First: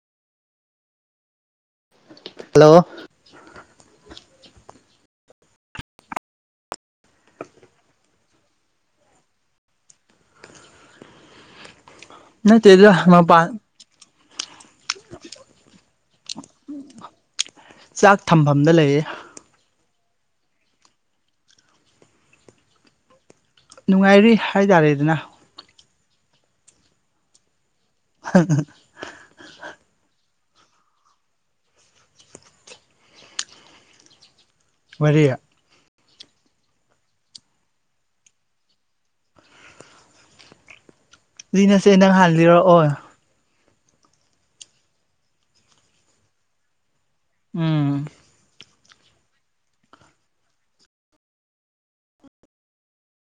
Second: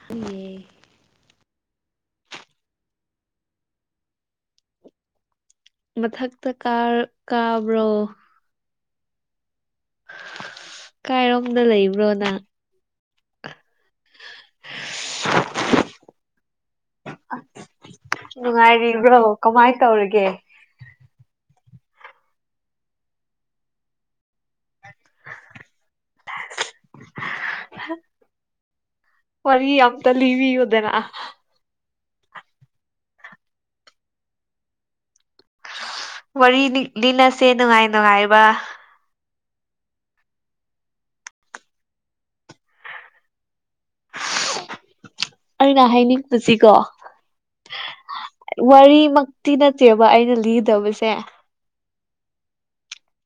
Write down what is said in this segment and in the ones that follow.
[inaudible] hello ꯃꯊꯛꯇ ꯀꯥ ꯀꯥꯕ꯭ꯔꯣ ꯀꯥꯏꯔꯣꯝꯗ ꯂꯩꯕ꯭ꯔꯣ ꯅꯪ ꯅꯠꯇꯦꯗ ꯃꯥꯄꯟ ꯆꯥꯛ ꯊꯝꯐꯝꯗ ꯂꯩꯌꯦ ꯅꯨꯡꯉꯥꯏꯔꯤꯕ꯭ꯔꯣ ꯀꯃꯥꯏꯅ ꯇꯧꯔꯤꯒꯦ ꯅꯨꯡꯉꯥꯏꯔꯤ ꯍꯥꯏꯇꯥꯔꯦꯗꯅ [inaudible] ꯍꯝ [unintelligible] ꯋꯥꯔꯤ ꯑꯃꯝꯇ ꯂꯤꯕꯤꯌꯨꯗꯅ ꯋꯥꯔꯤ ꯋꯥꯔꯤ ꯂꯤꯟꯅꯁꯦ ꯅꯨꯡꯉꯥꯏ ꯅꯨꯡꯉꯥꯏꯕ ꯂꯤꯅꯁꯦ ꯅꯪ ꯍꯥꯟꯅ ꯂꯤꯔꯛꯑꯣ ꯑꯩꯅ ꯍꯥꯏꯅꯤꯡꯕꯁꯤꯀꯣ ꯎꯝ ꯋꯥꯔꯤꯃꯛꯇꯤ ꯅꯠꯇꯦꯕ ꯑꯩꯅ ꯂꯤꯒꯗꯧꯕꯁꯦ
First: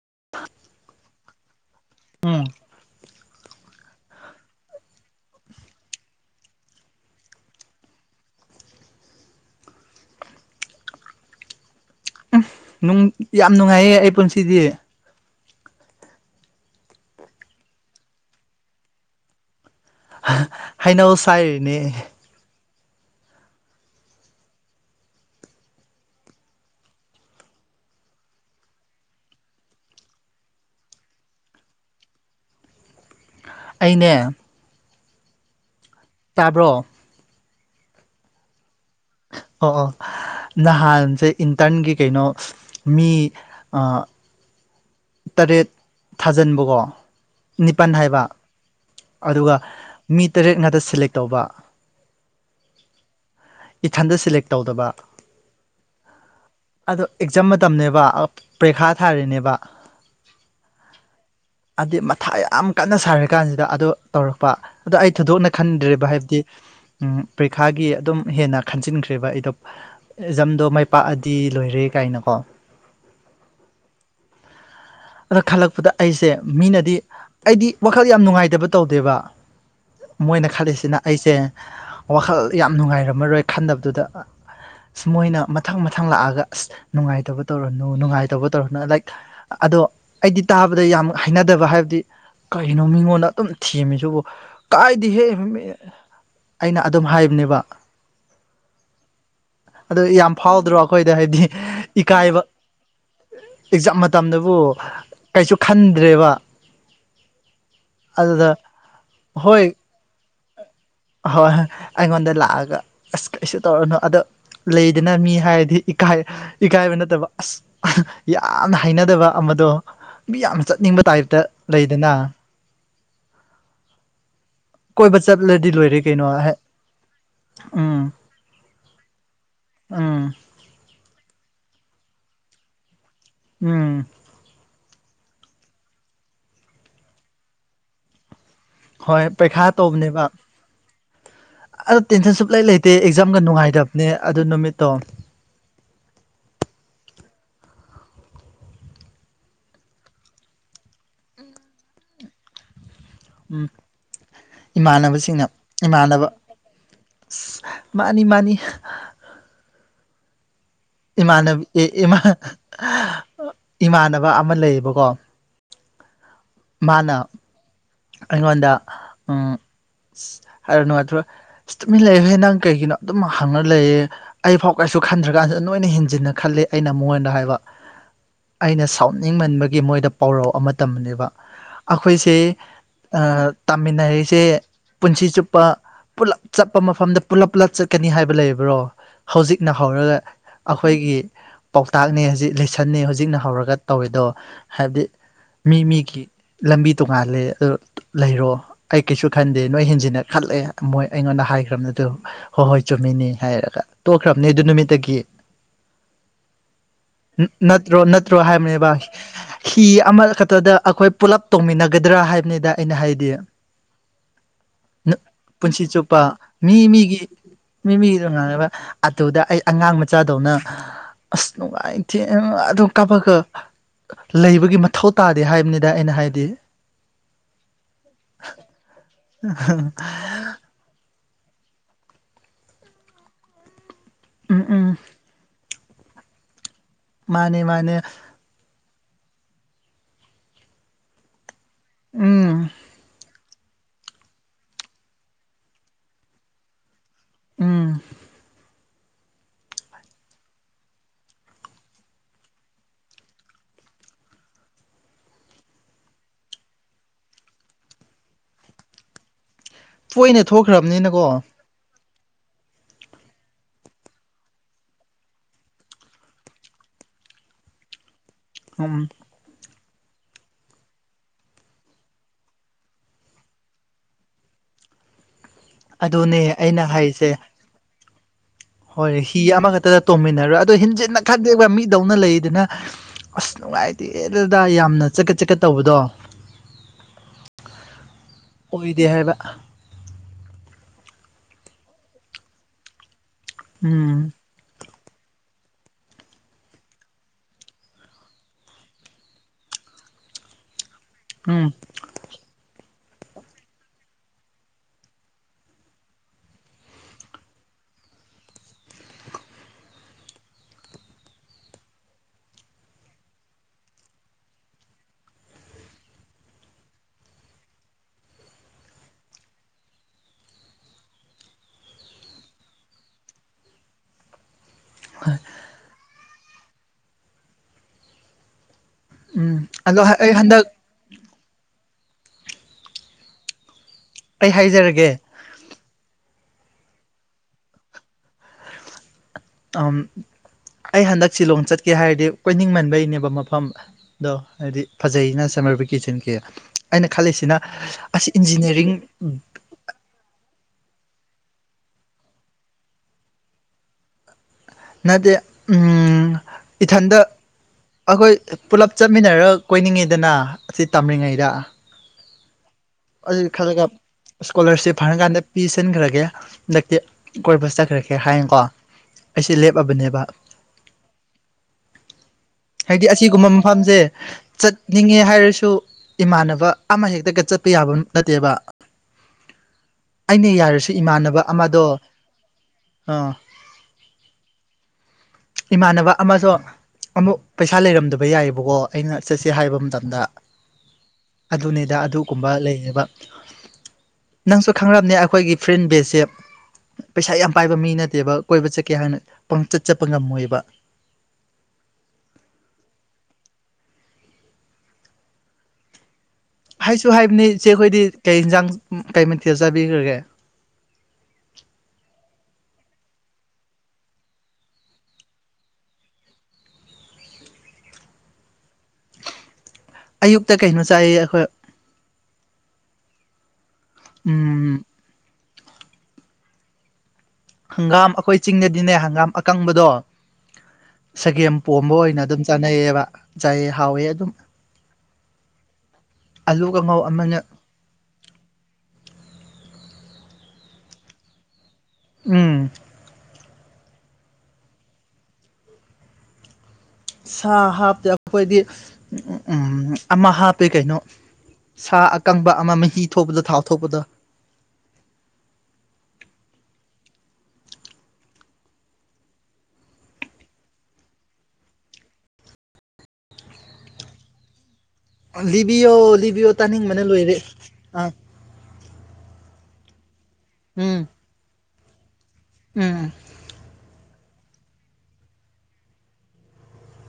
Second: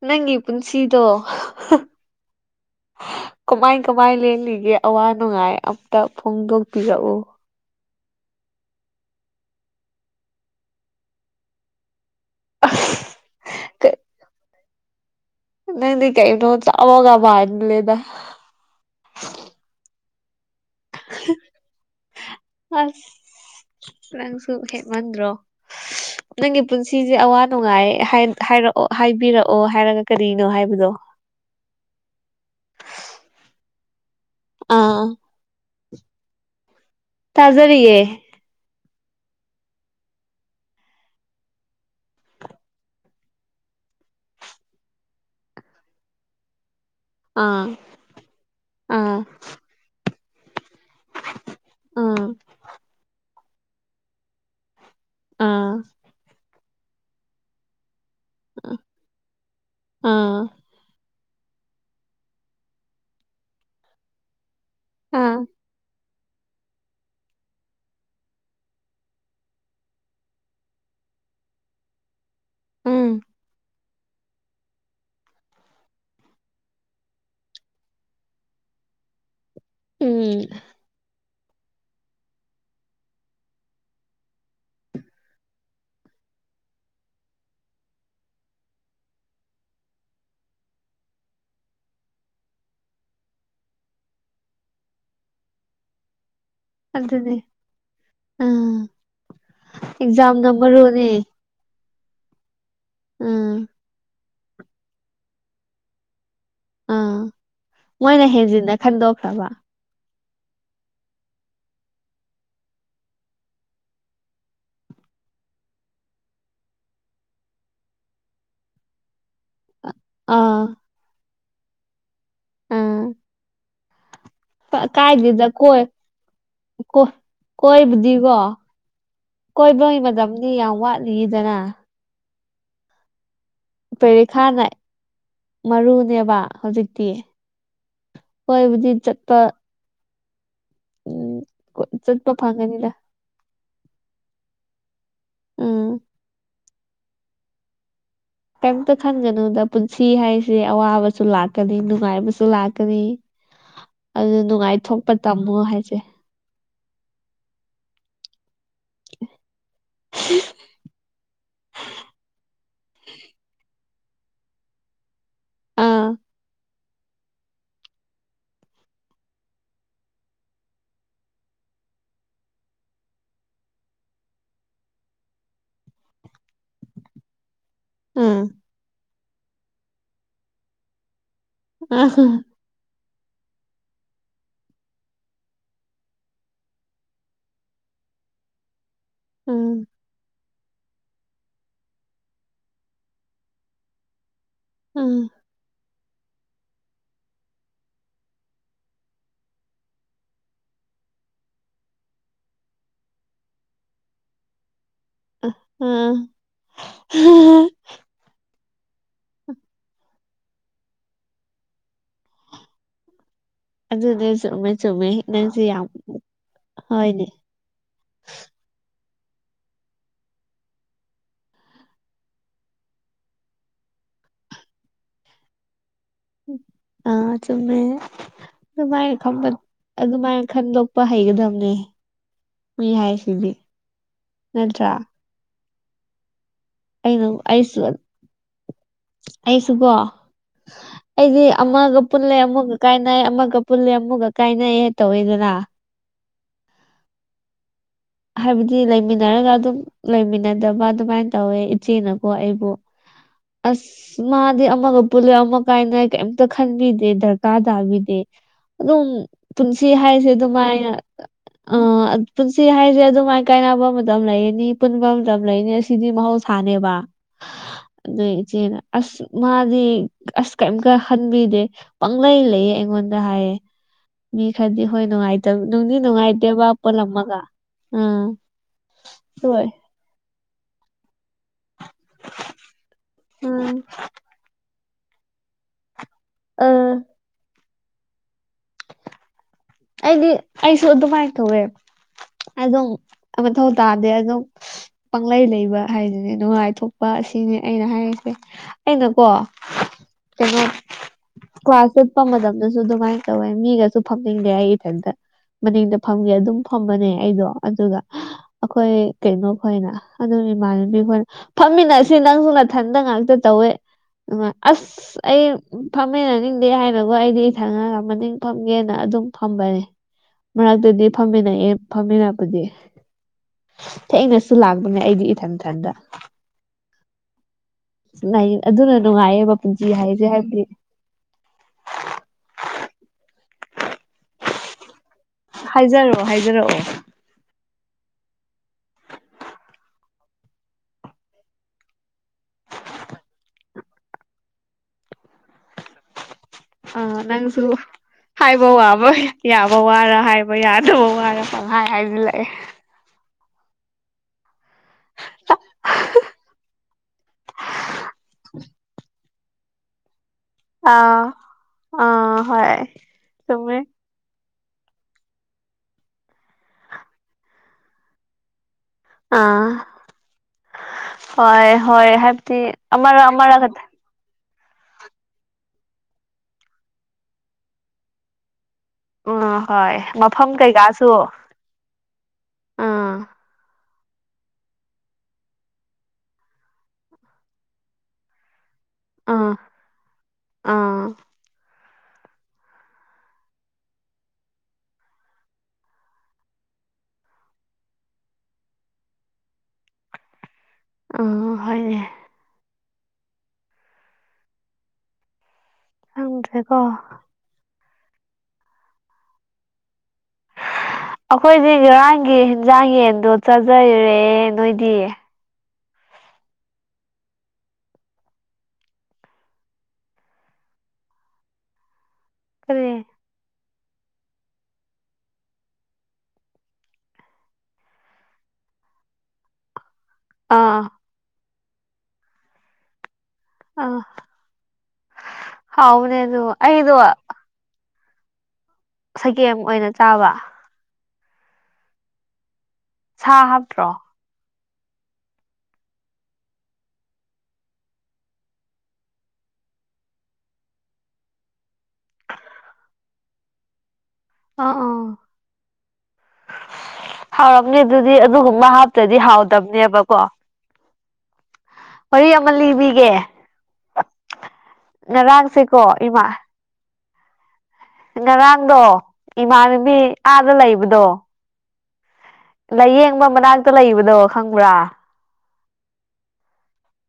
ꯅꯪꯒꯤ ꯄꯨꯟꯁꯤꯗꯣ ꯎꯝ ꯀꯃꯥꯏ ꯀꯃꯥꯏ ꯂꯦꯟꯂꯤꯒꯦ ꯑꯋꯥ ꯅꯨꯡꯉꯥꯏ ꯑꯝꯇ ꯐꯣꯡꯗꯣꯛꯄꯤꯔꯛꯑꯣ ꯅꯨꯡ ꯌꯥꯝ ꯅꯨꯡꯉꯥꯏꯌꯦ ꯑꯩ ꯄꯨꯟꯁꯤꯗꯤ ꯅꯪ ꯀꯩꯅꯣ ꯆꯥꯕꯒ ꯃꯥꯜꯂꯦꯗ ꯍꯩꯅꯧ ꯁꯥꯏꯔꯤꯅꯦ ꯑꯁ ꯅꯪꯁꯨ ꯍꯦꯟꯃꯥꯟꯗ꯭ꯔꯣ ꯅꯪꯒꯤ ꯄꯨꯟꯁꯤꯁꯦ ꯑꯋꯥ ꯅꯨꯡꯉꯥꯏ ꯍꯥꯏꯔꯛꯑꯣ ꯍꯥꯏꯕꯤꯔꯛꯑꯣ ꯍꯥꯏꯔꯒ ꯀꯔꯤꯅꯣ ꯍꯥꯏꯕꯗꯣ ꯑꯩꯅꯦ ꯑꯥ ꯇꯥꯕ꯭ꯔꯣ ꯇꯥꯖꯔꯤꯌꯦ ꯑꯣ ꯑꯣ ꯅꯍꯥꯟꯁꯦ ꯏꯟꯇꯔꯟꯒꯤ ꯀꯩꯅꯣ ꯃꯤ ꯇꯔꯦꯠ ꯊꯥꯖꯤꯟꯕꯀꯣ ꯑꯥ ꯅꯤꯄꯥꯜ ꯍꯥꯏꯕ ꯑꯥ ꯑꯗꯨꯒ ꯃꯤ ꯇꯔꯦꯠ ꯉꯥꯛꯇ ꯁꯦꯂꯦꯛ ꯇꯧꯕ ꯑꯥ ꯏꯊꯟꯗ ꯁꯦꯂꯦꯛ ꯇꯧꯗꯕ ꯑꯥ ꯑꯣ ꯑꯦꯛꯖꯥꯝ ꯃꯇꯝꯅꯤꯅꯦꯕ ꯄꯔꯤꯈꯥ ꯊꯥꯔꯤꯅꯦꯕ ꯑꯥ ꯍꯥꯏꯗꯤ ꯃꯊꯥ ꯌꯥꯝ ꯀꯟꯅ ꯁꯥꯔꯤ ꯀꯥꯟꯁꯤꯗ ꯑꯗꯣ ꯇꯧꯔꯛꯄ ꯑꯗꯣ ꯑꯩ ꯑꯥ ꯊꯣꯏꯗꯣꯛꯅ ꯈꯟꯗ꯭ꯔꯦꯕ ꯍꯥꯏꯕꯗꯤ ꯄ꯭ꯔꯤꯈꯥꯒꯤ ꯑꯗꯨꯝ ꯍꯦꯟꯅ ꯈꯟꯖꯤꯟꯈ꯭ꯔꯦꯕ ꯑꯩꯗꯣ ꯑꯦꯛꯖꯝꯗꯣ ꯃꯥꯏ ꯄꯥꯛꯑꯗꯤ ꯂꯣꯏꯔꯦ ꯀꯥꯏꯅꯀꯣ ꯎꯝ ꯑꯗꯣ ꯈꯜꯂꯛꯄꯗ ꯑꯩꯁꯦ ꯃꯤꯅꯗꯤ ꯑꯩꯗꯤ ꯋꯥꯈꯜ ꯌꯥꯝ ꯅꯨꯡꯉꯥꯏꯇꯕ ꯇꯧꯗꯦꯕ ꯎꯝ ꯃꯣꯏꯅ ꯈꯜꯂꯤꯁꯤꯅ ꯑꯩꯁꯦ ꯋꯥꯈꯜ ꯌꯥꯝ ꯅꯨꯡꯉꯥꯏꯔꯝꯃꯔꯣꯏ ꯈꯟꯗꯕꯗꯨꯗ ꯃꯣꯏꯅ ꯃꯊꯪ ꯃꯊꯪ ꯂꯥꯛꯑꯒ ꯑꯁ ꯅꯨꯡꯉꯥꯏꯇꯕ ꯇꯧꯔꯅꯨ ꯅꯨꯡꯉꯥꯏꯇꯕ ꯇꯧꯔꯅꯨ ꯂꯥꯏꯛ ꯑꯗꯣ ꯑꯩꯗꯤ ꯇꯥꯕꯗ ꯌꯥꯝ ꯍꯩꯅꯗꯕ ꯍꯥꯏꯕꯗꯤ ꯀꯩꯅꯣ ꯃꯤꯉꯣꯟꯗ ꯑꯗꯨꯝ ꯊꯦꯝꯃꯦꯁꯤꯕꯨ ꯀꯥꯏꯗꯤ ꯍꯦꯛ ꯑꯩꯅ ꯑꯗꯨꯝ ꯑꯗꯨꯅꯦ ꯍꯥꯏꯕꯅꯦꯕ ꯎꯝ ꯑꯗꯨ ꯌꯥꯝ ꯑꯦꯛꯖꯥꯝꯅ ꯐꯥꯎꯗ꯭ꯔꯣ ꯃꯔꯨꯅꯦ ꯑꯩꯈꯣꯏꯗ ꯍꯥꯏꯗꯤ ꯏꯀꯥꯏꯕ ꯎꯝ ꯑꯦꯛꯖꯥꯝ ꯃꯇꯝꯗ ꯕꯨ ꯀꯩꯁꯨ ꯈꯟꯗ꯭ꯔꯦꯕ ꯎꯝ ꯃꯣꯏꯅ ꯑꯗꯨꯗ ꯍꯦꯟꯖꯤꯟꯅ ꯈꯟꯗꯣꯛꯇꯕ ꯍꯣꯏ ꯍꯣꯏ ꯑꯩꯉꯣꯟꯗ ꯂꯥꯛꯑꯒ ꯑꯁ ꯀꯩꯁꯨ ꯇꯧꯔꯅꯨ ꯑꯗꯣ ꯂꯩꯗꯅ ꯃꯤ ꯍꯥꯏꯔꯗꯤ ꯏꯀꯥꯏ ꯏꯀꯥꯏꯕ ꯅꯠꯇꯕ ꯑꯁ ꯌꯥꯝꯅ ꯍꯩꯅꯗꯕ ꯑꯃꯗꯣ ꯃꯤ ꯌꯥꯝ ꯑꯥ ꯆꯠꯅꯤꯡꯕ ꯇꯥꯏꯞꯇ ꯂꯩꯗꯅ ꯎꯝ ꯀꯣꯏꯕ ꯀꯥꯏꯗꯦꯗ ꯆꯠꯂꯗꯤ ꯀꯣꯏ ꯂꯣꯏꯔꯦ ꯀꯩꯅꯣ ꯎꯝ ꯀꯣꯏꯕꯨꯗꯤꯀꯣ ꯀꯣꯏꯕꯒꯤ ꯎꯝ ꯃꯇꯝꯅꯤꯅꯤ ꯌꯥꯝ ꯋꯥꯠꯂꯤꯗꯅ ꯎꯝ ꯄꯦꯔꯤꯈꯥꯅ ꯃꯔꯨꯅꯦꯕ ꯍꯧꯖꯤꯛꯇꯤ ꯀꯣꯏꯕꯨꯗꯤ ꯍꯣꯏ ꯆꯠꯄ ꯄꯔꯤꯈꯥ ꯇꯧꯕꯅꯦꯕ ꯎꯝ ꯑꯗꯣ ꯆꯠꯄ ꯇꯦꯟꯁꯟ ꯁꯨꯂꯩ ꯐꯪꯒꯅꯤꯗ ꯂꯩꯇꯦ ꯑꯦꯖꯝꯒ ꯅꯨꯡꯉꯥꯏꯇꯕꯅꯦ ꯑꯗꯨ ꯅꯨꯃꯤꯠꯇꯣ ꯎꯝ ꯀꯔꯤꯝꯇ ꯈꯟꯒꯅꯨꯗ ꯄꯨꯟꯁꯤ ꯍꯥꯏꯁꯦ ꯑꯋꯥꯕꯁꯨ ꯂꯥꯛꯀꯅꯤ ꯅꯨꯡꯉꯥꯏꯕꯁꯨ ꯂꯥꯛꯀꯅꯤ ꯎꯝ ꯑꯗꯨ ꯅꯨꯡꯉꯥꯏꯊꯣꯛꯄ ꯏꯃꯥꯟꯅꯕꯁꯤꯡꯅ ꯇꯝꯃꯣ ꯍꯥꯏꯁꯦ ꯏꯃꯥꯟꯅꯕ ꯑꯁ ꯃꯥꯅꯤ ꯃꯥꯅꯤ [unintelligible] ꯏꯃꯥꯟ ꯢꯃꯥꯟꯟ ꯏꯃꯥꯟꯅꯕ ꯑꯃ ꯂꯩꯌꯦꯕꯀꯣ ꯑꯥ ꯃꯥꯅ ꯑꯩꯉꯣꯟꯗ [inaudible] ꯇꯨꯃꯤꯟꯅ ꯂꯩ ꯍꯣꯏ ꯅꯪ ꯀꯩꯒꯤꯅꯣ ꯑꯗꯨꯝ ꯍꯪꯒ ꯂꯩꯌꯦ ꯑꯩꯐꯥꯎ ꯀꯥꯏꯁꯨ ꯈꯟꯗ꯭ꯔꯀꯥꯟꯁꯤꯗ ꯅꯣꯏꯅ ꯍꯦꯟꯖꯤꯟꯅ ꯈꯜꯂꯤ ꯑꯩꯅ ꯃꯉꯣꯟꯗ ꯍꯥꯏꯕ ꯎꯝ ꯑꯩꯅ ꯁꯥꯎꯅꯤꯡꯃꯟꯕꯒꯤ ꯃꯣꯏꯗ ꯄꯥꯎꯔꯧ ꯑꯃ ꯇꯝꯅꯦꯕ ꯑꯩꯈꯣꯏꯁꯦ ꯇꯥꯃꯤꯟꯅꯔꯤꯁꯦ ꯄꯨꯟꯁꯤ ꯆꯨꯞꯄ ꯄꯨꯜꯂꯞ ꯆꯠꯄ ꯃꯐꯝꯗ ꯄꯨꯂꯞ ꯄꯨꯂꯞ ꯆꯠꯀꯅꯤ ꯍꯥꯏꯕ ꯂꯩꯕ꯭ꯔꯣ ꯍꯧꯖꯤꯛꯅ ꯎꯝ ꯍꯧꯔꯒ ꯑꯩꯈꯣꯏꯒꯤ ꯄꯥꯎꯇꯥꯛꯅꯦ ꯍꯧꯖꯤꯛ ꯂꯩꯁꯟꯅꯦ ꯍꯧꯖꯤꯛꯅ ꯍꯧꯔꯒ ꯇꯧꯋꯤꯗꯣ ꯍꯥꯏꯕꯗꯤ ꯎꯝ ꯃꯤ ꯃꯤꯒꯤ ꯂꯝꯕꯤ ꯇꯣꯡꯉꯥꯜ ꯑꯗꯣ ꯂꯩꯔꯣ ꯑꯩ ꯀꯩꯁꯨ ꯈꯟꯗꯦ ꯅꯣꯏ ꯍꯦꯟꯖꯤꯟꯅ ꯈꯜꯂꯦ ꯃꯣꯏ ꯑꯩꯉꯣꯟꯗ ꯍꯥꯏꯈ꯭ꯔꯕꯅꯤ ꯑꯗꯨ ꯍꯣꯏ ꯍꯣꯏ ꯆꯨꯝꯃꯤꯅꯤ ꯍꯥꯏꯔꯒ ꯇꯣꯛꯈ꯭ꯔꯕꯅꯦ ꯑꯗꯨ ꯅꯨꯃꯤꯠꯇꯒꯤ ꯎꯝ ꯅꯠꯇ꯭ꯔꯣ ꯅꯠ ꯇ꯭ꯔꯣ ꯍꯥꯏꯕꯅꯦꯕ ꯍꯤ ꯑꯃꯈꯛꯇꯗ ꯑꯩꯈꯣꯏ ꯄꯨꯜꯂꯞ ꯇꯧꯃꯤꯟꯅꯒꯗ꯭ꯔꯥ ꯍꯥꯏꯕꯅꯤꯗ ꯑꯩꯅ ꯍꯥꯏꯗꯤ ꯑꯗꯨꯅꯦ ꯆꯨꯝꯃꯦ ꯆꯨꯝꯃꯦ ꯅꯪꯁꯦ ꯌꯥꯝ ꯄꯨꯟꯁꯤ ꯆꯨꯞꯄ ꯃꯤ ꯃꯤꯒꯤ ꯍꯣꯏꯅꯦ ꯃꯤꯃꯤꯒꯤ ꯇꯣꯛꯉꯥꯟꯂꯦꯕ ꯑꯗꯨꯗ ꯑꯩ ꯑꯉꯥꯡ ꯃꯆꯥꯗꯧꯅ ꯑꯁ ꯅꯨꯡꯉꯥꯏꯇꯦ ꯑꯗꯨ ꯀꯥꯞꯄꯒ ꯂꯩꯕꯒꯤ ꯃꯊꯧ ꯇꯥꯗꯦ ꯍꯥꯏꯕꯅꯤ ꯗ ꯑꯩꯅ ꯍꯥꯏꯗꯤ ꯑ ꯆꯨꯝꯃꯦ ꯑꯗꯨꯃꯥꯏꯅ ꯈꯕ ꯑꯗꯨꯃꯥꯏꯅ ꯈꯟꯗꯣꯛ ꯄ ꯍꯩꯒꯗꯕꯅꯦ ꯃꯤ ꯍꯥꯏꯁꯤꯗꯤ ꯎꯝ ꯎꯝ ꯅꯠꯇ꯭ꯔꯥ ꯑꯩꯅ ꯃꯥꯅꯦ ꯑꯩꯁꯨ ꯃꯥꯅꯦ ꯑꯩꯁꯨ ꯀꯣ ꯑꯩꯗꯤ ꯑꯃꯒ ꯄꯨꯜꯂꯦ ꯎꯝ ꯑꯃꯨꯛꯒ ꯀꯥꯏꯅꯩ ꯑꯃꯒ ꯄꯨꯜꯂꯦ ꯑꯃꯨꯛꯒ ꯀꯥꯏꯅꯩ ꯇꯧꯋꯤꯗꯅ ꯎꯝ ꯍꯥꯏꯕꯗꯤ ꯂꯩꯃꯤꯟꯅꯔꯒ ꯑꯗꯨꯝ ꯂꯩꯃꯤꯟꯅꯗꯕ ꯑꯗꯨꯃꯥꯏꯅ ꯇꯧꯋꯦ ꯏꯆꯦꯅꯀꯣ ꯑꯩꯕꯨ ꯑꯁ ꯃꯥꯗꯤ ꯑꯃꯒ ꯄꯨꯜꯂꯦ ꯑꯃ ꯀꯥꯏꯅ ꯀꯩꯝꯇ ꯈꯟꯕꯤꯗꯦ ꯗꯔꯀꯥꯔ ꯇꯥꯕꯤꯗꯦ ꯑꯗꯨꯝ ꯄꯨꯟꯁꯤ ꯍꯥꯏꯁꯦ ꯇꯣꯏꯅ ꯑꯗꯨꯃꯥꯏꯅ ꯊꯣꯛꯈ꯭ꯔꯕꯅꯤꯅꯀꯣ ꯑ ꯄꯨꯟꯁꯤ ꯍꯥꯏꯁ ꯁꯦ ꯑꯗꯨꯃꯥꯏꯅ ꯀꯥꯏꯅꯕ ꯃꯇꯝ ꯂꯩꯅꯤ ꯄꯨꯟꯕ ꯃꯇꯝ ꯂꯩꯅꯤ ꯑꯁꯤꯗꯤ ꯃꯍꯧꯁꯥꯅꯦꯕ ꯑꯗꯨ ꯢꯆꯦꯅ ꯎꯝ ꯑꯁ ꯃꯥꯗꯤ ꯑꯁ ꯀꯔꯤꯝꯀ ꯈꯟꯕꯤꯗꯦ ꯄꯪꯂꯩ ꯂꯩꯌꯦ ꯑꯩꯉꯣꯟꯗ ꯍꯥꯏꯌꯦ ꯃꯤ ꯈꯔꯗꯤ ꯍꯣꯏ ꯅꯨꯡꯉꯥꯏꯇꯕ ꯅꯨꯡꯗꯤ ꯑꯗꯨꯅꯦ ꯅꯨꯡꯉꯥꯏꯇꯦꯕ ꯑꯩꯅ ꯍꯥꯏꯔꯤꯁꯦ ꯄꯣꯂꯝꯃꯒ ꯑꯥ ꯍꯣꯏ ꯍꯤ ꯑꯃꯈꯛꯇꯗ ꯇꯣꯡꯃꯤꯟꯅꯔꯣꯏ ꯑꯗꯣ ꯍꯦꯟꯖꯤꯟꯅ ꯈꯟꯗꯦꯕ ꯃꯤꯗꯧꯅ ꯂꯩꯗꯅ ꯑꯁ ꯎꯝ ꯅꯨꯡꯉꯥꯏꯇꯦ ꯑꯦ ꯑꯗꯨꯗꯥ ꯌꯥꯝꯅ ꯆꯠꯀꯠ ꯆꯠꯀꯠ ꯇꯧꯕꯗꯣ ꯑꯥ ꯑꯣꯏꯗꯦ ꯍꯥꯏꯕ ꯑꯩꯗꯤ ꯑꯩꯁꯨ ꯑꯗꯨꯃꯥꯏꯅ ꯇꯧꯑꯦ ꯑꯗꯨꯝ ꯃꯊꯧ ꯇꯥꯗꯦ ꯎꯝ ꯑꯗꯨꯝ ꯄꯪꯂꯩ ꯂꯩꯕ ꯍꯥꯏꯁꯤꯅꯦ ꯅꯨꯡꯉꯥꯏꯊꯣꯛꯄ ꯑꯁꯤꯅꯤ ꯑꯩꯅ ꯍꯥꯏꯔꯤꯁꯦ ꯑꯩꯅꯀꯣ ꯀꯩꯅꯣ ꯎꯝ ꯀ꯭ꯂꯥꯁ ꯆꯠꯄ ꯃꯇꯝꯗꯁꯨ ꯑꯗꯨꯃꯥꯏꯅ ꯇꯧꯋꯦ ꯃꯤꯒꯁꯨ ꯐꯝꯅꯤꯡꯗꯦ ꯑꯩ ꯏꯊꯟꯇ ꯃꯅꯤꯡꯗ ꯐꯝꯒꯦ ꯑꯗꯨꯝ ꯐꯝꯕꯅꯦ ꯑꯩꯗꯣ ꯑꯗꯨꯒ ꯑꯩꯈꯣꯏ ꯀꯩꯅꯣꯈꯣꯏꯅ ꯑꯗꯨ ꯏꯃꯥꯟꯅꯕꯤ ꯈꯣꯏꯅ ꯐꯝꯃꯤꯟꯅꯁꯦ ꯅꯪꯁꯨ ꯅꯊꯟꯗ ꯉꯥꯛꯇ ꯇꯧꯋꯦ ꯅꯨꯡꯉꯥꯏ ꯑꯁ ꯑꯩ ꯐꯝꯃꯤꯟꯅ ꯅꯤꯡꯗꯦ ꯍꯥꯏꯕꯒꯣ ꯑꯩꯗꯤ ꯢꯊꯥꯟꯅꯗ ꯃꯅꯤꯡ ꯐꯝꯒꯦꯅ ꯑꯗꯨꯝ ꯐꯝꯕꯅꯦ ꯃꯔꯛꯇꯗꯤ ꯐꯝꯃꯤꯟꯅꯩ ꯐꯝꯃꯤꯟꯅꯄꯗꯤ ꯊꯦꯡꯅꯁꯨ ꯂꯥꯛꯄꯅꯦ ꯑꯩꯗꯤ ꯏꯊꯟ ꯏꯊꯟꯗ ꯑꯗꯨꯅ ꯎꯝ ꯅꯨꯡꯉꯥꯏꯌꯦꯕ ꯄꯨꯟꯁꯤ ꯑꯗꯣ ꯍꯥꯏꯁꯦ ꯑꯩ ꯍꯥꯏꯕꯗꯤ ꯍꯟꯗꯛ ꯑꯩ ꯍꯥꯏꯖꯔꯒꯦ ꯍꯥꯏꯖꯔꯛꯑꯣ ꯍꯥꯏꯖꯔꯛꯑꯣ ꯑꯩ ꯍꯟꯗꯛ ꯁꯤꯂꯣꯡ ꯆꯠꯀꯦ ꯍꯥꯏꯔꯗꯤ ꯀꯣꯏꯅꯤꯡꯃꯟꯕꯩꯅꯦꯕ ꯃꯐꯝ ꯑꯗꯣ ꯍꯥꯏꯗꯤ ꯐꯖꯩꯅ ꯁꯝꯃꯔ ꯚꯦꯀꯦꯁꯟꯒꯤ ꯑꯩꯅ ꯑꯥ ꯈꯜꯂꯤꯁꯤꯅ ꯅꯪꯁꯨ ꯑꯁꯤ ꯍꯥꯏꯕ ꯏꯟꯖꯤꯅꯤꯌꯥꯔꯤꯡ ꯋꯥꯕ ꯌꯥꯕ ꯋꯥꯔ ꯍꯥꯏꯕ ꯌꯥꯗꯕ ꯋꯥꯔ ꯄꯈꯥꯏ ꯍꯥꯏꯖꯤꯜꯂꯛꯑꯦ ꯅꯠꯇꯦ ꯑꯝ ꯏꯊꯟꯇ ꯑꯩꯈꯣꯏ ꯄꯨꯂꯞ ꯆꯠꯃꯤꯟꯅꯔ ꯀꯣꯏꯅꯤꯡꯉꯤꯗꯅ ꯑꯁꯤ ꯑꯥ ꯑꯥ ꯍꯣꯢ ꯑꯗꯨꯒꯤ ꯈꯥꯜꯂꯒ ꯏꯁꯀꯣꯂꯥꯔꯁꯤꯞ ꯐꯪꯉ ꯀꯥꯟꯗ ꯄꯤꯁꯟꯈ꯭ꯔꯒꯦ ꯍꯟꯗꯛꯇꯤ ꯀꯣꯏꯕ ꯆꯠꯈ꯭ꯔꯒꯦ ꯍꯥꯏꯅꯀꯣ ꯑꯩꯁꯦ ꯑꯥ ꯂꯦꯞꯄꯕꯅꯦꯕ ꯍꯣꯏ ꯍꯣꯏ ꯍꯥꯏꯕꯗꯤ ꯍꯥꯏꯗꯤ ꯑꯃꯔꯛ ꯑꯁꯤꯒꯨꯝꯕ ꯑꯃꯔꯛ ꯈꯛꯇ ꯃꯐꯝꯁꯦ ꯆꯠꯅꯤꯡꯉꯦ ꯍꯥꯏꯔꯁꯨ ꯏꯃꯥꯟꯅꯕ ꯑꯃꯍꯦꯛꯇꯒ ꯆꯠꯄ ꯌꯥꯕ ꯅꯠꯇꯦꯕ ꯑꯥ ꯍꯣꯏ ꯑꯩꯅ ꯃꯐꯝ ꯌꯥꯔꯁꯨ ꯀꯩꯀꯥꯁꯨ ꯏꯃꯥꯟꯅꯕ ꯑꯃꯗꯣ ꯑꯥ ꯏꯃꯥꯟꯅꯕ ꯑꯃꯁꯨ ꯑꯃꯨꯛ ꯄꯩꯁꯥ ꯂꯩꯔꯝꯗꯕ ꯌꯥꯏꯑꯦꯕꯀꯣ ꯑꯩꯅ ꯆꯠꯁꯦ ꯑꯥ ꯍꯥꯏꯕ ꯃꯇꯝꯗ ꯑꯥ ꯑꯗꯨꯅꯦꯗ ꯑꯗꯨꯒꯨꯝꯕ ꯂꯩꯌꯦꯕ ꯅꯪꯁꯨ ꯈꯪꯔꯝꯅꯤ ꯑꯩꯈꯣꯏꯒꯤ ꯐ꯭ꯔꯦꯟ ꯕꯦꯁꯁꯦ ꯄꯩꯁꯥ ꯌꯥꯝ ꯄꯥꯏꯕ ꯃꯤ ꯅꯠꯇꯦꯕ ꯀꯣꯏꯕ ꯆꯠꯀꯦ ꯍꯥꯏꯅ ꯄꯪꯆꯠ ꯆꯠꯄ ꯉꯝꯃꯣꯏꯕ ꯑꯣ ꯍꯣꯢꯅꯦ ꯈꯪꯗ꯭ꯔꯦ ꯍꯥꯏꯁꯨ ꯍꯥꯏꯕꯅꯤ ꯏꯆꯦ ꯈꯣꯏꯗꯤ ꯀꯩ ꯏꯟꯁꯥꯡ ꯀꯩ ꯃꯊꯦꯜ ꯆꯥꯕꯤꯈ꯭ꯔꯒꯦ ꯑꯩꯈꯣꯏꯗꯤ ꯉꯔꯥꯡꯒꯤ ꯍꯦꯟꯖꯥꯡ ꯌꯦꯟꯗꯣ ꯆꯥꯖꯔꯦ ꯅꯣꯏꯗꯤ ꯑꯌꯨꯛꯇ ꯀꯩꯅꯣ ꯆꯥꯏꯌꯦ ꯑꯩꯈꯣꯏ ꯀꯔꯤ ꯎꯝ ꯍꯪꯒꯥꯝ ꯑꯩꯈꯣꯏ ꯆꯤꯡꯗꯗꯤꯅꯦ ꯍꯪꯒꯥꯝ ꯑꯀꯪꯕꯗꯣ ꯑꯥ ꯆꯒꯦꯝ ꯄꯣꯝꯕ ꯑꯣꯏꯅ ꯑꯗꯨꯝ ꯆꯥꯅꯩꯌꯦꯕ ꯆꯥꯏꯌꯦ ꯍꯥꯎꯋꯦ ꯑꯥ ꯑꯗꯨꯝ ꯍꯥꯎꯕꯅꯦ ꯑꯗꯣ ꯑꯂꯨ ꯑꯩꯗꯣ ꯀꯥꯡꯉꯥꯎ ꯑꯃꯅꯦ ꯆꯒꯦꯝ ꯑꯣꯏꯅ ꯆꯥꯕ ꯎꯝ ꯁꯥ ꯍꯥꯞꯇ꯭ꯔꯣ ꯁꯥ ꯍꯥꯞꯇꯦ ꯑꯩꯈꯣꯏꯗꯤ ꯎꯝ ꯑꯃ ꯍꯥꯞꯄꯦ ꯀꯩꯅꯣ ꯁꯥ ꯑꯀꯪꯕ ꯑꯃ ꯃꯍꯤ ꯊꯣꯛꯄꯗ ꯊꯥꯎ ꯊꯣꯛꯄꯗꯣ ꯑꯣ ꯑꯣ ꯍꯥꯎꯔꯝꯅꯦ ꯑꯗꯨꯗꯤ ꯑꯗꯨꯒꯨꯝꯕ ꯍꯥꯞꯇ꯭ꯔꯗꯤ ꯍꯥꯎꯇꯕꯅꯦꯕꯀꯣ ꯋꯥꯔꯤ ꯑꯃ ꯂꯤꯕꯤꯒꯦ ꯉꯔꯥꯡꯁꯦꯀꯣ ꯂꯤꯕꯤꯌꯣ ꯏꯃꯥ ꯂꯤꯕꯤꯌꯣ ꯇꯥꯅꯤꯡꯕꯅ ꯂꯣꯏꯔꯦ ꯑ ꯉꯔꯥꯡꯗꯣ ꯏꯃꯥꯟꯅꯕꯤ ꯑꯥꯗ ꯂꯩꯕꯗꯣ ꯎꯝ ꯎꯝ ꯂꯥꯌꯦꯡꯕ ꯃꯅꯥꯛꯇ ꯂꯩꯕꯗꯣ ꯈꯪꯕ꯭ꯔꯥ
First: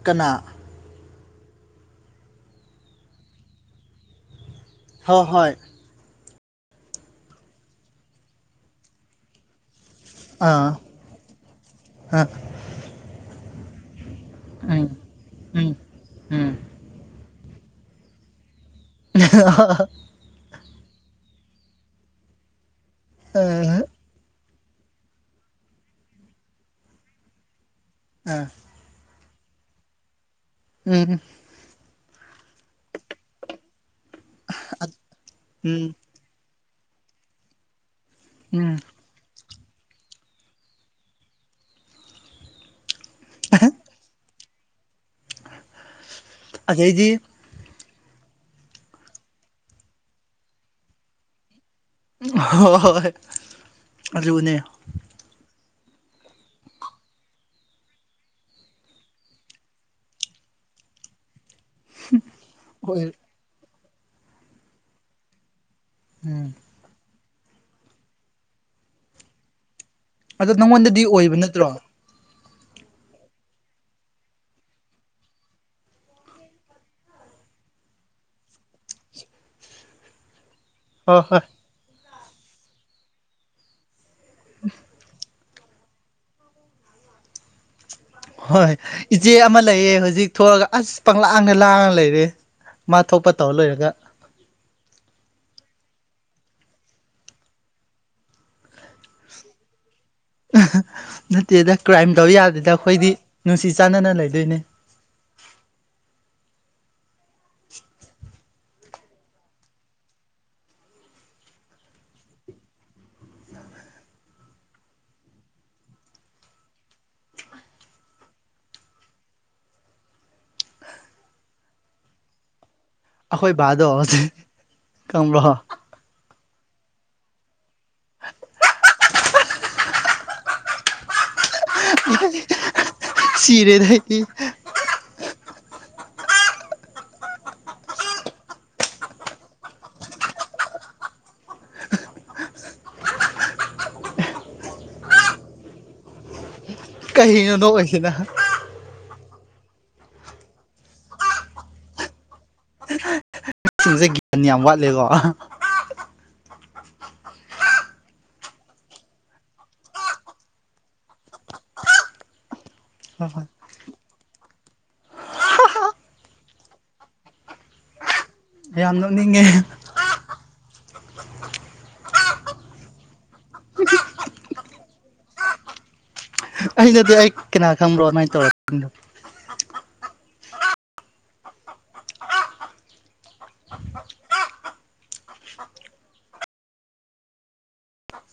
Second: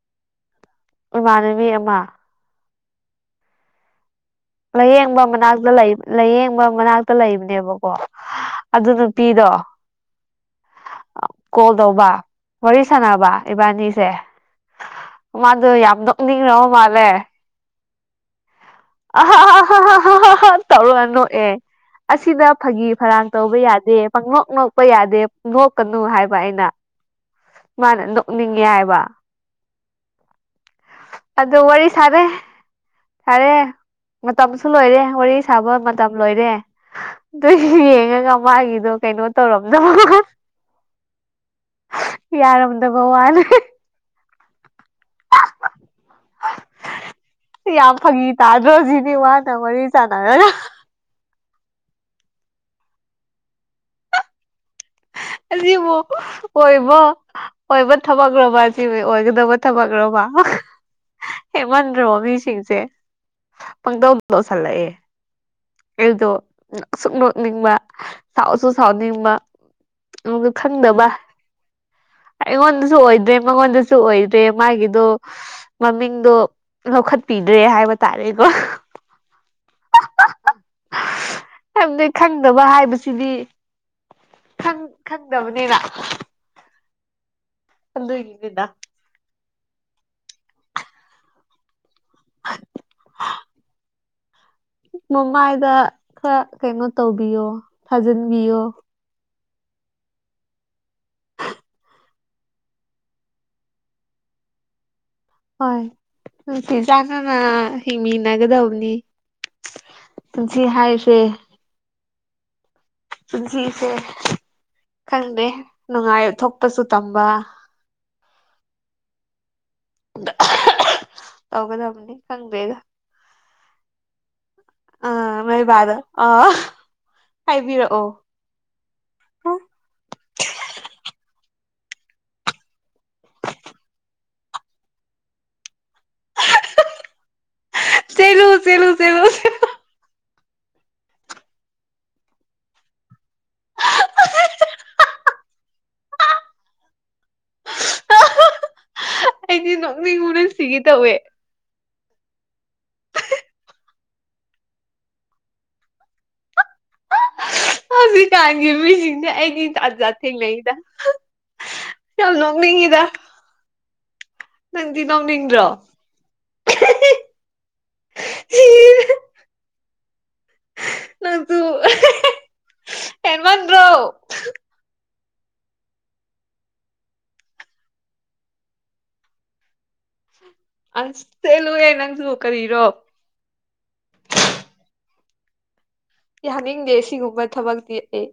ꯀꯅꯥ ꯏꯃꯥꯟꯅꯕꯤ ꯑꯃ ꯂꯥꯏꯌꯦꯡꯕ ꯍꯣꯏ ꯍꯣꯏ ꯃꯅꯥꯛꯇ ꯂꯩꯕ ꯂꯥꯏꯌꯦꯡꯕ ꯃꯅꯥꯛꯇ ꯂꯩꯕꯅꯦꯕꯀꯣ ꯑꯗꯨ ꯅꯨꯄꯤꯗꯣ ꯑꯥ ꯀꯣꯜ ꯇꯧꯕ ꯑꯥ ꯋꯥꯔꯤ ꯁꯥꯟꯅꯕ ꯏꯕꯥꯅꯤꯁꯦ ꯑꯝ ꯃꯥꯗꯨ ꯌꯥꯝ ꯅꯣꯛꯅꯤꯡꯔꯕꯥ ꯃꯥꯂꯦ ꯑ ꯍꯥ ꯍꯥ ꯍꯥ ꯍꯥ ꯍꯥ ꯍꯥ ꯇꯧꯔꯒ ꯅꯣꯛꯑꯦ ꯑꯁꯤꯗ ꯐꯥꯒꯤ ꯐꯔꯥꯡ ꯇꯧꯕ ꯌꯥꯗꯦ ꯄꯪꯅꯣꯛ ꯅꯣꯛꯄ ꯌꯥꯗꯦ ꯅꯣꯛꯀꯅꯨ ꯍꯥꯏꯕ ꯑꯩꯅ ꯃꯥꯅ ꯑ ꯅꯣꯛꯅꯤꯡꯉꯦ ꯍꯥꯏꯕ ꯎꯝ ꯑꯗꯨ ꯋꯥꯔꯤ ꯁꯥꯔꯦ ꯁꯥꯔꯦ ꯃꯇꯝꯁꯨ ꯂꯣꯏꯔꯦ ꯋꯥꯔꯤ ꯁꯥꯕ ꯎꯝ ꯃꯇꯝ ꯂꯣꯏꯔꯦ ꯑꯗꯨ ꯌꯦꯡꯉꯒ ꯎꯝ ꯃꯥꯒꯤꯗꯣ ꯀꯩꯅꯣ ꯇꯧꯔꯝꯗꯕ ꯌꯥꯔꯝꯗꯕ ꯋꯥꯅꯦ ꯑꯗꯩꯗꯤ ꯌꯥꯝ ꯐꯥꯒꯤ ꯇꯥꯗ꯭ꯔꯣ ꯑꯗꯨꯗꯤ ꯋꯥꯅ ꯃꯔꯤ ꯆꯥꯟꯅꯔꯒ ꯍꯣꯏ ꯍꯣꯏ ꯑꯗꯨꯅꯦ [unintelligible] ꯑꯣꯏꯕꯣ ꯑꯣꯏꯕ ꯊꯕꯛꯂꯣꯕ ꯑꯁꯤꯕꯨ ꯑꯣꯏꯒꯗꯕ ꯊꯕꯛꯂꯣꯕ ꯍꯦꯟꯃꯟꯗ꯭ꯔꯣ ꯃꯤꯁꯤꯡꯁꯦ ꯍꯣꯏ ꯄꯪꯇꯧ ꯇꯧꯁꯜꯂꯛꯑꯦ ꯑꯩꯗꯣ ꯎꯝ ꯅꯣꯛ ꯁꯨ ꯅꯣꯛꯅꯤꯡꯕ ꯁꯥꯎꯁꯨ ꯁꯥꯎꯅꯤꯡꯕ ꯑꯃꯨꯛꯁꯨ ꯑꯗꯣ ꯅꯪꯉꯣꯟꯗꯗꯤ ꯈꯟꯗꯕ ꯑꯣꯏꯕ ꯅꯠꯇ꯭ꯔꯣ ꯑꯩꯉꯣꯟꯗꯁꯨ ꯑꯣꯏꯗ꯭ꯔꯦ ꯃꯉꯣꯟꯗꯁꯨ ꯑꯣꯏꯗ꯭ꯔꯦ ꯃꯥꯒꯤꯗꯣ ꯃꯃꯤꯡꯗꯣ ꯂꯧꯈꯠꯄꯤꯗ꯭ꯔꯦ ꯍꯥꯏꯕ ꯇꯥꯔꯦꯀꯣ [inaudible] ꯍꯣꯏ ꯍꯣꯏ ꯌꯥꯝ ꯅ ꯈꯪꯗꯕ ꯍꯥꯏꯕꯁꯤꯗꯤ ꯈꯪ ꯈꯪꯗꯕꯅꯤꯅ ꯑꯗꯨꯒꯤꯅꯤꯗ ꯍꯣꯏ ꯏꯆꯦ ꯑꯃ ꯂꯩꯌꯦ ꯍꯧꯖꯤꯛ ꯊꯣꯛꯂꯒ ꯑꯁ ꯄꯪꯂꯪꯂꯥꯡꯅ ꯂꯥꯡꯅ ꯂꯩ ꯑꯦ ꯃꯥ ꯊꯣꯛꯄ ꯇꯧꯔ ꯂꯩꯔꯒ ꯃꯃꯥꯏꯗ ꯈꯔ ꯀꯩꯅꯣ ꯇꯧꯕꯤꯌꯣ ꯊꯥꯖꯤꯟꯕꯤꯌꯣ ꯅꯠꯇꯦꯗ ꯀ꯭ꯔꯥꯏꯝ ꯇꯧ ꯌꯥꯗꯦꯗ ꯑꯩꯈꯣꯏꯗꯤ ꯅꯨꯡꯁꯤ ꯆꯥꯟꯅꯅ ꯂꯩꯗꯣꯏꯅꯦ ꯍꯣꯏ ꯅꯨꯡꯁꯤ ꯆꯥꯟꯅꯅ ꯍꯤꯡꯃꯤꯟꯅꯒꯗꯕꯅꯤ ꯄꯨꯟꯁꯤ ꯍꯥꯏꯁꯦ ꯄꯨꯟꯁꯤꯁꯦ ꯈꯪꯗꯦ ꯅꯨꯡꯉꯥꯏꯕ ꯊꯣꯛꯄꯁꯨ ꯇꯝꯕ [unintelligible] ꯇꯧꯒꯗꯕꯅꯤ ꯈꯪꯕꯦꯗ ꯑꯩꯈꯣꯏ ꯕꯥꯗꯣ ꯀꯪꯕ꯭ꯔꯣ ꯑꯥ ꯍꯥꯏꯕꯤꯔꯛꯑꯣ [unintelligible] ꯁꯦꯔꯦꯗ ꯑꯩꯗꯤ ꯆꯦꯂꯨ ꯆꯦꯂꯨ ꯆꯦꯂꯨ ꯀꯔꯤꯅꯣ ꯅꯣ ꯑꯣꯏꯁꯤꯅ ꯑꯩꯗꯤ ꯅꯣꯛꯅꯤꯡꯕꯅ ꯁꯤꯒꯦ ꯇꯧꯋꯦ ꯁꯤꯡꯁꯦ [unintelligible] ꯌꯥꯝ ꯋꯥꯠꯂꯦꯀꯣ ꯍꯧꯖꯤꯛꯀꯥꯟꯒꯤ ꯃꯤꯁꯤꯡꯁꯦ ꯑꯩꯒꯤ ꯖꯥꯠ ꯖꯥꯠ ꯊꯦꯡꯅꯩꯗ ꯌꯥꯝ ꯅꯣꯛꯅꯤꯛꯉꯤꯗ ꯍꯣꯏ ꯍꯣꯏ ꯅꯪꯗꯤ ꯅꯣꯛꯅꯤꯡ꯭ꯗꯔꯣ [unintelligible] ꯍ ꯌꯥꯝ ꯅꯣꯛꯅꯤꯡꯉꯦ ꯅꯪꯖꯨ ꯍꯦꯟꯃꯟ ꯗꯔꯣ ꯑꯩꯅꯗꯤ ꯑꯩ ꯀꯅꯥ ꯈꯪꯕ꯭ꯔꯣ ꯑꯗꯨꯃꯥꯏꯅ ꯇꯧꯔ [inaudible] ꯑꯁ ꯆꯦꯜꯂꯨ ꯍꯦ ꯅꯪꯁꯨ ꯀꯔꯤꯔꯣ ꯌꯥꯅꯤꯡꯗꯦ ꯁꯤꯒꯨꯝꯕ ꯊꯕꯛꯇꯤ ꯑꯩ